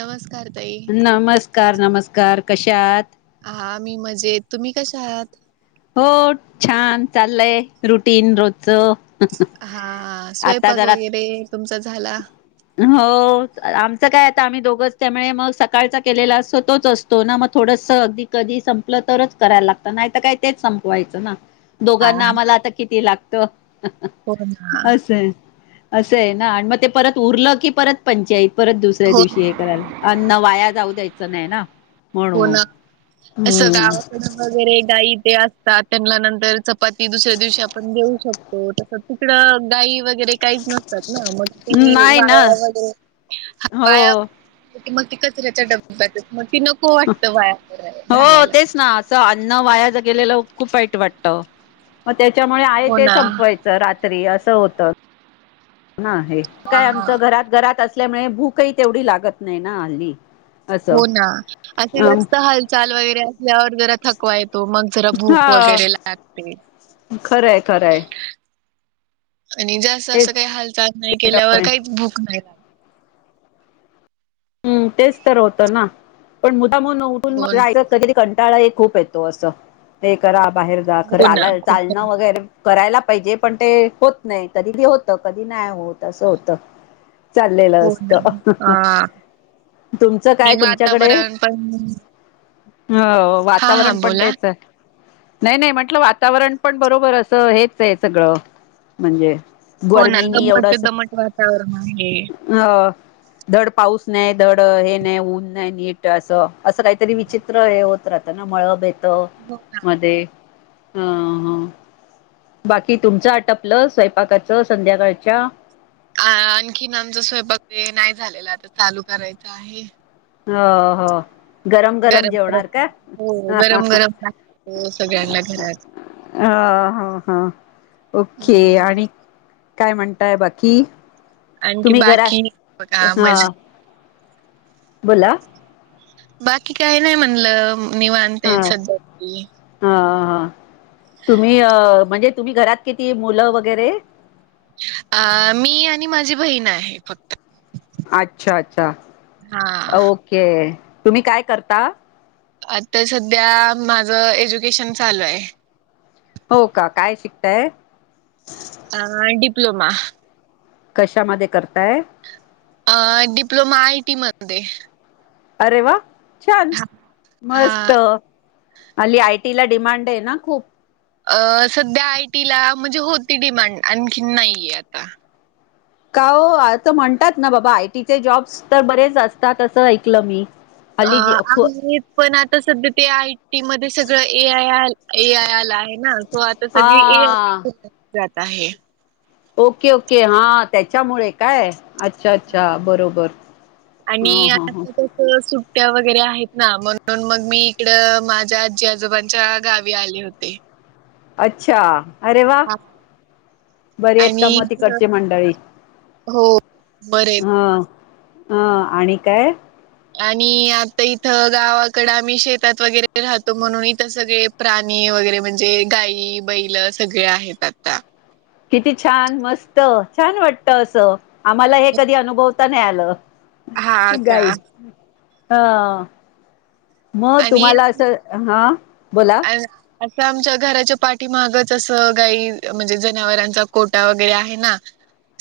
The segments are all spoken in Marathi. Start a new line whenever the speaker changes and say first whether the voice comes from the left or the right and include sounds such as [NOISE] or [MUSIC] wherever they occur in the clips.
right: नमस्कार ताई
left: कार नमस्कार कशाात आहात
right: हा मी म्हजेत तुम्ही कशा आहात?
left: हो छान चाललय रुटीन रोजच.
right: हा
left: आता
right: स्वयंपाक
left: जरा
right: वगैरे तुमचा झाला?
left: हो, आमचं काय आता आम्ही दोघंच त्यामुळे मग सकाळचा केलेला असो तोच असतो ना मग थोडस अगदी कधी संपलं तरच करायला लागत नाही काय, तेच संपवायचं ना
right: हा
left: दोघांना
right: हो
left: आम्हाला आता किती लागत.
right: ना.
left: असं आहे असं आहे ना आणि मग ते परत उरलं की परत पंचायत परत दुसऱ्या
right: हो
left: दिवशी हे करायला अन्न वाया जाऊ द्यायचं नाही ना,
right: होण
left: म्हणून
right: असं
left: हम्म
right: गावाकड वगैरे गाई ते असतात त्यांना नंतर चपाती दुसऱ्या दिवशी आपण देऊ शकतो तस तिकडं गाई वगैर वगैरे काहीच नसतात ना मग ते
left: नाही ना
right: वाया वगैरे वाया,
left: हो
right: मग ती कचऱ्या डब्ब्यात मग ती न
left: हो तेच ना असं अन्न वाया ज गेलेलं. खूप खूप वाईट वाटत मग त्याच्यामुळे आहे
right: हो
left: ते
right: ना.
left: संपवायचं रात्री असं होतं. ना हे
right: हा
left: काय
right: हा.
left: आमच घरात घरात असल्यामुळे भूकही तेवढी लागत नाही ना हल्ली असं
right: हो ना असे
left: अ
right: जास्त हालचाल वगैरे असल्यावर जरा थकवा येतो मग जरा भूक
left: हा
right: वगैरे लागते.
left: खरंय खरंय.
right: आणि जास्त
left: तेच
right: असं काही हालचाल नाही केल्यावर
left: त्याच्यामुळे
right: काहीच भूक नाही लागत
left: हम्म तेच तर होतं ना पण [UNINTELLIGIBLE]
right: हो ना
left: उठूनरी कंटाळा एक खूप येतो असं ते करा बाहेर जा खर
right: हो ना
left: चा
right: खूप कमी
left: चालणं वगैरे करायला पाहिजे पण ते होत नाही कधी बी होत कधी नाही होत असं होत. चाललेलं
right: हो ना
left: असतं.
right: हा
left: तुमचं
right: आणि
left: काय तुमच्याकडे
right: वातावरण पण
left: हो
right: हा हा
left: वातावरण पण
right: बोला
left: तेच आहे. नाही नाही म्हंटलं वातावरण पण बरोबर असं हेच आहे सगळं म्हणजे
right: हो ना
left: गरमीनी
right: दमट
left: एवढस
right: दमट वातावरण आहे
left: अ ड पाऊस नाही धड हे नाही ऊन नाही नीट असं असं काहीतरी विचित्र हे होत राहत ना मळबेत
right: हो ना
left: मध्ये अ बाकी तुमचंटपलं स्वयंपाकाचं संध्याकाळच्या
right: अ आणखीन आमचा स्वयंपाक ते नाही झालेला आता चालू करायचं आहे.
left: ह हा गरम गरम जेवणार
right: गरम
left: का.
right: हो
left: हा
right: गरम गरम लागतो सगळ्यांना घरात
left: हा हा ओके
right: हम्म
left: आणि काय म्हणताय बाकी,
right: आणखी
left: तुम्ही घरा
right: बाकी बघा
left: हा
right: मज
left: बोला.
right: बाकी काही नाही म्हणलं निवांत
left: हा
right: सध्या तरी
left: हा तुम्ही अ म्हणजे तुम्ही घरात किती मुलं वगैरे
right: अ मी आणि माझी बहीण आहे फक्त
left: अच्छा अच्छा
right: हा.
left: ओके तुम्ही काय करता?
right: आता सध्या माझ एज्युकेशन चालू आहे.
left: हो का काय शिकताय.
right: अ डीप्लोमा
left: कशामध्ये करताय
right: अ डिप्लोमा आयटी मध्ये,
left: अरे वा छान
right: हा.
left: मस्त हल्ली आयटी ला डिमांड आहे ना खूप,
right: अ सध्या आयटीला म्हणजे होती डिमांड आणखीन नाहीय आता,
left: का हो असं म्हणतात ना बाबा आयटीचे जॉब्स तर बरेच असतात असं ऐकलं मी
right: अ
left: हल्ली जे खू
right: पण आता सध्या ते आयटी मध्ये सगळं ए आय आला. आहे ना, सो आता
left: हा
right: सगळी ए [UNINTELLIGIBLE] जात आहे.
left: ओके ओके, हा त्याच्यामुळे काय? अच्छा अच्छा बरोबर. ह
right: आणि
left: ह ह
right: आता तसं सु ट्या वगैरे आहेत ना, म्हणून मग मी इकडं माझ्या आजी आजोबांच्या गावी आले होते.
left: अच्छा! अरे वा.
right: हा.
left: बरे आहेत का
right: आणि
left: म तिकडचे मंडळी?
right: हो बरेत.
left: हा. हा आणि काय?
right: आणि आता इथं गावाकडे आम्ही शेतात वगैरे राहतो म्हणून इथं सगळे प्राणी वगैरे म्हणजे गायी बैलं सगळे आहेत आता.
left: किती छान मस्त छान वाटतं असं, आम्हाला हे कधी अनुभवता नाही आलं.
right: हा का?
left: गाई ह मग
right: आणि
left: तुम्हाला असं, हा बोला.
right: असं आमच्या घराच्या पाठीमागच असं गाई म्हणजे जनावरांचा कोटा वगैरे आहे ना.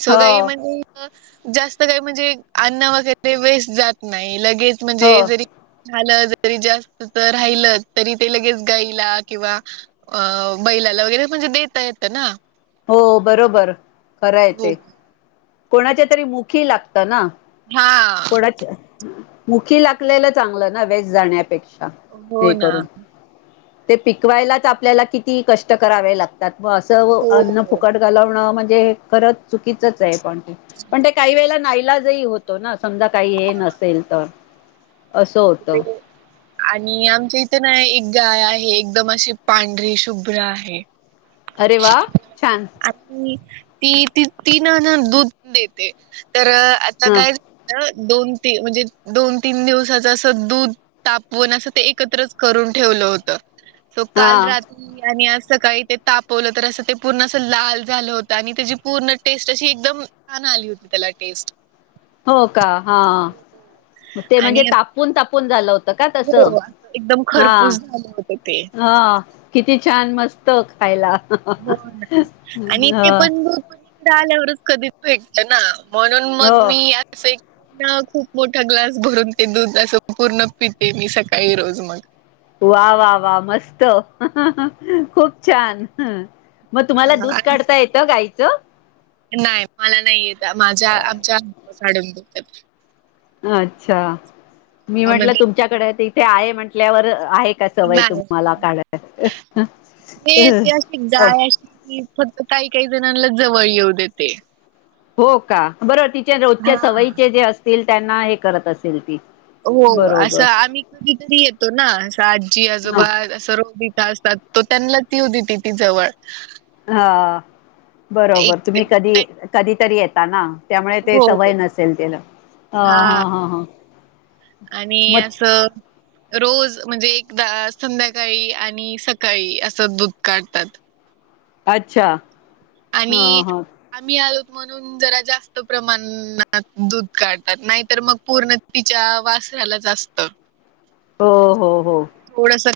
right: सो काय
left: हो
right: म्हणजे इथं जास्त काही म्हणजे, अन्न वगैरे वेस्ट जात नाही लग गेच म्हणजे
left: हो
right: जरी झालं जरी जास्तच राहिलं, तरी ते लगेच गाईला किंवा अ बैलाला वगैरे म्हणजे देता येतं ना.
left: हो बरोबर, खरं आहे
right: हो
left: ते कोणाच्या तरी मुखी लागतं ना.
right: हा
left: कोणाच्या मुखी लागलेला चांगलं ना वेस्ट जाण्यापेक्षा.
right: हो
left: ते
right: ना
left: करून ते पिकवायलाच आपल्याला किती कष्ट करावे लागतात. त्यात म असं अन्न
right: हो
left: फुकट घालवणं म्हणजे खरंच चुकीचंच आहे पण. पण ते काही वेळे नाइलाजही होतो ना, समजा काही हे नसेल तर. असं होत.
right: ते आणि आमच्या इथे ना एक गाय आहे एकदम अशी पांढरी शुभ्र आहे.
left: अरे वा छान!
right: आणि ती तिन लिटर दूध देते, तर आता
left: हा
right: काय झालं? दोन ते म्हणजे दोन, तीन दिवसात जस दूध तापवून अस ते एकत्रच करून ठेवलं होत. सो काल
left: हा
right: रात्री आणि आज सकाळी ते तापवलं तर असं ते पूर्ण अस लाल झालं होतं, आणि त्याची पूर्ण टेस्ट अशी एकदम छान अली होती, त्याला टेस्ट.
left: हो का, हा ते म्हणजे
right: आणि
left: तापवून तापवून झालं होत. का, तस
right: हो एकदम
left: हा
right: खरपूस झालं होतं ते
left: हा किती छान! मस्त. खायला.
right: हो ना, आणि
left: ह
right: ते पण दुध आल्यावरच कधीच भेटत, ना म्हणून मग
left: हो
right: मी असं ना खूप मोठा ग्लास भरून ते दूध असं पूर्ण पिते मी सकाळी रोज मग.
left: वा वा वा, मस्त खूप छान! मग तुम्हाला
right: हा,
left: दूध
right: आणि
left: काढता येतं गाईचं?
right: नाही मला नाही येत माझ्या आमच्या [UNINTELLIGIBLE] देतात.
left: अच्छा मी म्हटलं
right: म्हणजे
left: तुमच्याकडे इथे आहे म्हंटल्यावर आहे का सवय तुम्हाला काढाय?
right: हे ते अशी गाय अशी फक्त काही काही जणांनाच जवळ येऊ देते.
left: हो का? बरोबर तिच्या
right: हा
left: रोजच्या सवयीचे जे असतील त्यांना हे करत असेल ती.
right: हो,
left: बरोबर
right: असं आम्ही कधीतरी येतो ना, आजी
left: ह
right: आजोबा असं रो इथं असतात, तो त्यांना ती येऊ देती ती जवळ.
left: हा, बरोबर तुम्ही
right: एक
left: कधी कधी तरी येता ना. त्यामुळे ते
right: हो
left: सवय नसेल त्याला, ह
right: हां.
left: हा हा हा.
right: आणि असं रोज म्हणजे एकदा संध्याकाळी आणि सकाळी असं दूध काढतात.
left: अच्छा! ह
right: आम्ही,
left: ह
right: आम्ही आलोत. म्हणून जरा जास्त प्रमाणात दूध काढतात, नाहीतर मग पूर्ण तिच्या वासराला पीवू दितात. जरा जास्तचं
left: होओ होओ होओ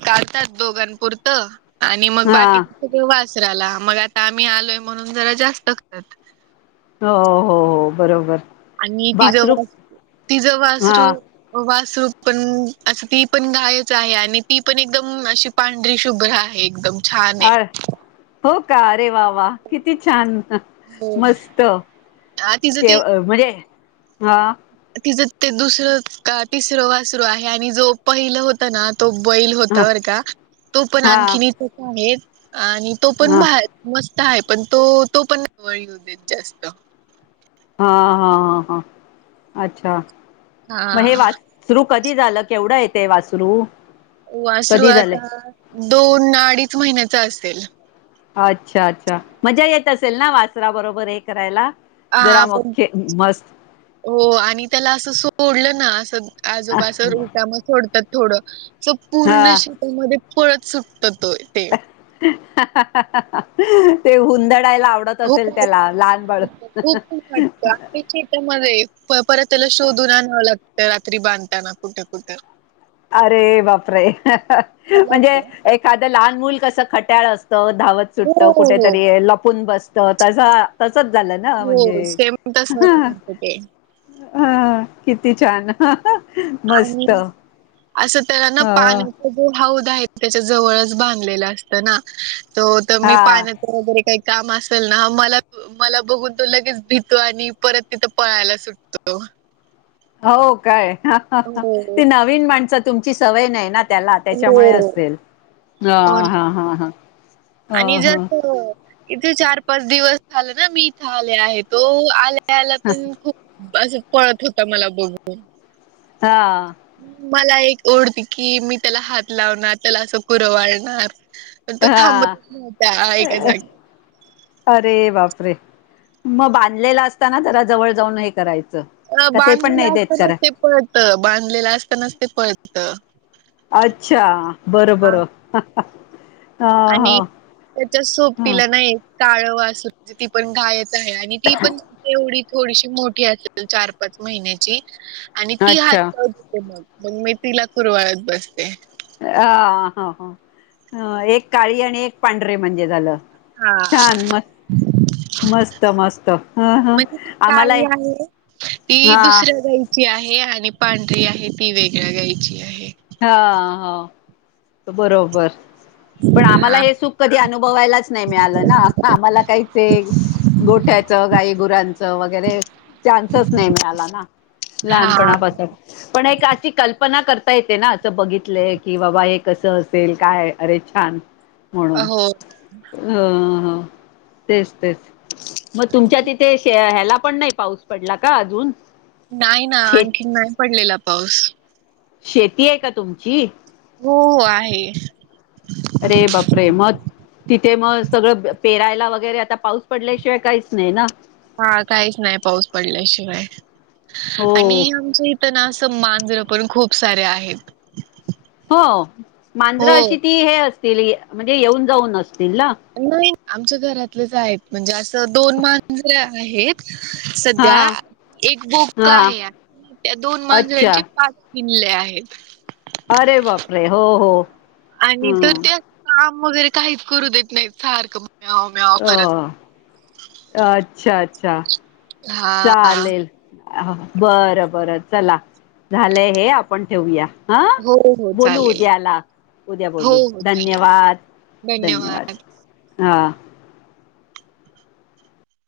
right: कातात दोघांपुरतं आणि मग बाकी
left: हा
right: त देव्हासराला मग आता आम्ही आलोय, काढतात दोघांंनपूरत आणि मगं बाकी वासराला पुरण वासराला मग आता आंम्ही आलोत.
left: होअ होअ होअ बरोबरं.
right: आम्ही तिच वाऊ तिच
left: हा
right: वासरू वासरू. पणं असं ती पणं हाय आणि ती पण एकदम अशी पांढरी शुभ्र आहे, एकदमं. छान!
left: अ
right: हाय!
left: हो कारे वाअ वाअ किती? छान!
right: हो.
left: मस्तं!
right: अ तिचं ते
left: केव म्हणजे हाअ.
right: तिचं ते दुसरं, का तिसरं वासरू आहे. आणि जो पहिलं होतं नां तो बैल
left: हा
right: होता बरका तो पण
left: हा
right: आणखीन ऐक, एक. आणि तो पण
left: हा
right: मस्तं आहे, पण तो तो पळू देत जास्त.
left: हा हा हा हा अच्छा महेऐ
right: हा
left: वासरू. कधी झालं? केवढं? दिसते वासरू.
right: वासरू
left: कधी झाले
right: आता दोनं अडीचं महिन्याचा असेल!
left: अच्छा! अच्छा! मजा येत असेल नां वासरा बरोबरं हेअ करायला.
right: हा
left: जरा मग
right: पण
left: खे मस्त
right: हो आणि त्याला असं सोडलं ना. असंअअ. आजोबा तयाला रानात सोडतात थोडं स पूर्ण
left: हा
right: शेतामध्ये पळत सुटते तअ तो ए
left: [UNINTELLIGIBLE] ते हुंदडायला आवडत
right: हो
left: असेल?
right: खूप
left: त्याला लहान बाळ
right: वाटत आपल्या
left: [UNINTELLIGIBLE]
right: शेतामध्ये प परत त्याला शोधून आनावं लागतं रात्री बांधतांना कुठं? कुठं?
left: अरे! बापरे हहह
right: त्याला
left: म्हणजे?
right: हो
left: एखादं लहान मुूल कसं खट्याळ असतं. तोअ धावत सुटत
right: हो
left: कुठेतरी लपून बसतो. त्या तेच झालनां म्हणजे
right: हो सेम तस
left: ह
right: करत ते
left: ह कीतीक. छान! हअअ
right: आणि
left: मस्त!
right: असं त्याला ना
left: हो,
right: पाण्याचा हौंद आहे. त्याच्या जवळच बांधलेला असतंताना. त तर मी,
left: हां.
right: पाण्या वगैरे काही. काम असेल नां मला मला बघून तो लगेच भितो. आणि परत तिथं पळायला सुटतो. [INAUDIBLE]
left: होव काय?
right: हो
left: ती नवीन माणसं तुमची सवय नाहीई ना. त्याला त्याच्यामुळे
right: हो.
left: असेल. ह
right: हो ना.
left: हा हा हा.
right: आणि ज पोर इथे बरच दिवस झालं नां मी इथं आले आहे. तो आल्यालया पण खूप. मासं पळत होता मला बघून.
left: हाअअ,
right: मला एक ओढ लागली, मी त्याला हातं लावणार त्याला असं कुरंवाळणार. तू अ
left: हां.
right: थांबत राहा एकाअ जागी.
left: अरेऐ बापरे मग बांधलेला असतांना जरा जवळ जाऊन हे करायचं.
right: अ
left: का ते पण नाही
right: बांधलेला
left: देत
right: असतांनाच
left: करा
right: ते पळत बांधलेला असतांनाच ते पळत.
left: अच्छा! बरंबरं. [UNINTELLIGIBLE]
right: आणि त्याच्या सोपतीला ना एक काळं वाचला ती पण घायच. होअ आणि ती पण एवढी थोडीशी मोठी असेल, चार, पाच महिन्याची आणि ती हात
left: अच्छा
right: लावेते. मग मी तिला कुरवळत बसते.
left: अ ह ह एक काळी आणिई एक पांढरे म्हणजे झालं. छान म
right: हं,
left: मस्त मस्त हम्म हम्म
right: ती
left: आम्हाला
right: काळी
left: एक
right: आहे ती दुसऱ्या गायची आहे आणि पांढरी आहे ती वेगळ्या गायची आहे.
left: हा हो बरोबर.
right: [INAUDIBLE]
left: पण आम्हाला हे सुख कधी अनुभवायलाच नाही मिळालं ना, आम्हाला काहीच हे गोठ्याचं गाई गुरांचं वगैरे चान्सच नाही मिळाला ना.
right: हा
left: लहानपणापासून पण एक अशी कल्पना कर ता येते ना असं बघितले की बाबा हे कसं असेल काय अरे छान म्हणून
right: हो
left: अ तेच तेच, मग तुमच्या तिथे शे ह्याला पण नाही पाऊस पडला का अजून?
right: नाही ना,
left: शेत
right: आणखीन नाही पडलेला पाऊस.
left: शेती आहे का तुमची?
right: हो आहे.
left: अरे बापरे! मत तिथे मग सगळं पेरायला वगैरे आता पाऊस पडल्याशिवाय काहीच नाही ना
right: हा काहीच नाही पाऊस पडल्याशिवाय
left: हो
right: आणि आमच्या इथ ना मांजर पण खूप साऱ्या आहेत.
left: हो मांजरं
right: हो.
left: अशी ती हे असतील म्हणजे येऊन जाऊन असतील ना?
right: नाही आमच्या घरातलेच आहेत, म्हणजे असं दोन मांजरे आहेत.
left: हा
right: सध्या एक बोक्क
left: हा
right: आहे, त्या दोन
left: अच्छा
right: मांजरांची पाच पिल्ले आहेत.
left: अरे बापरे! हो हो
right: आणि तर
left: हं
right: ते असं काम वगैरे काहीच करू देत नाही, सारखं म्याव म्याव करत
left: अ अच्छा अच्छा!
right: हा.
left: चालेल बरं बरं चला झालंय हे आपण ठेवूया. हा
right: हो हो
left: बोलू
right: चालेल.
left: उद्याला. उद्या
right: हो
left: बोलू
right: हो चालेल
left: धन्यवाद धन्यवाद! हा.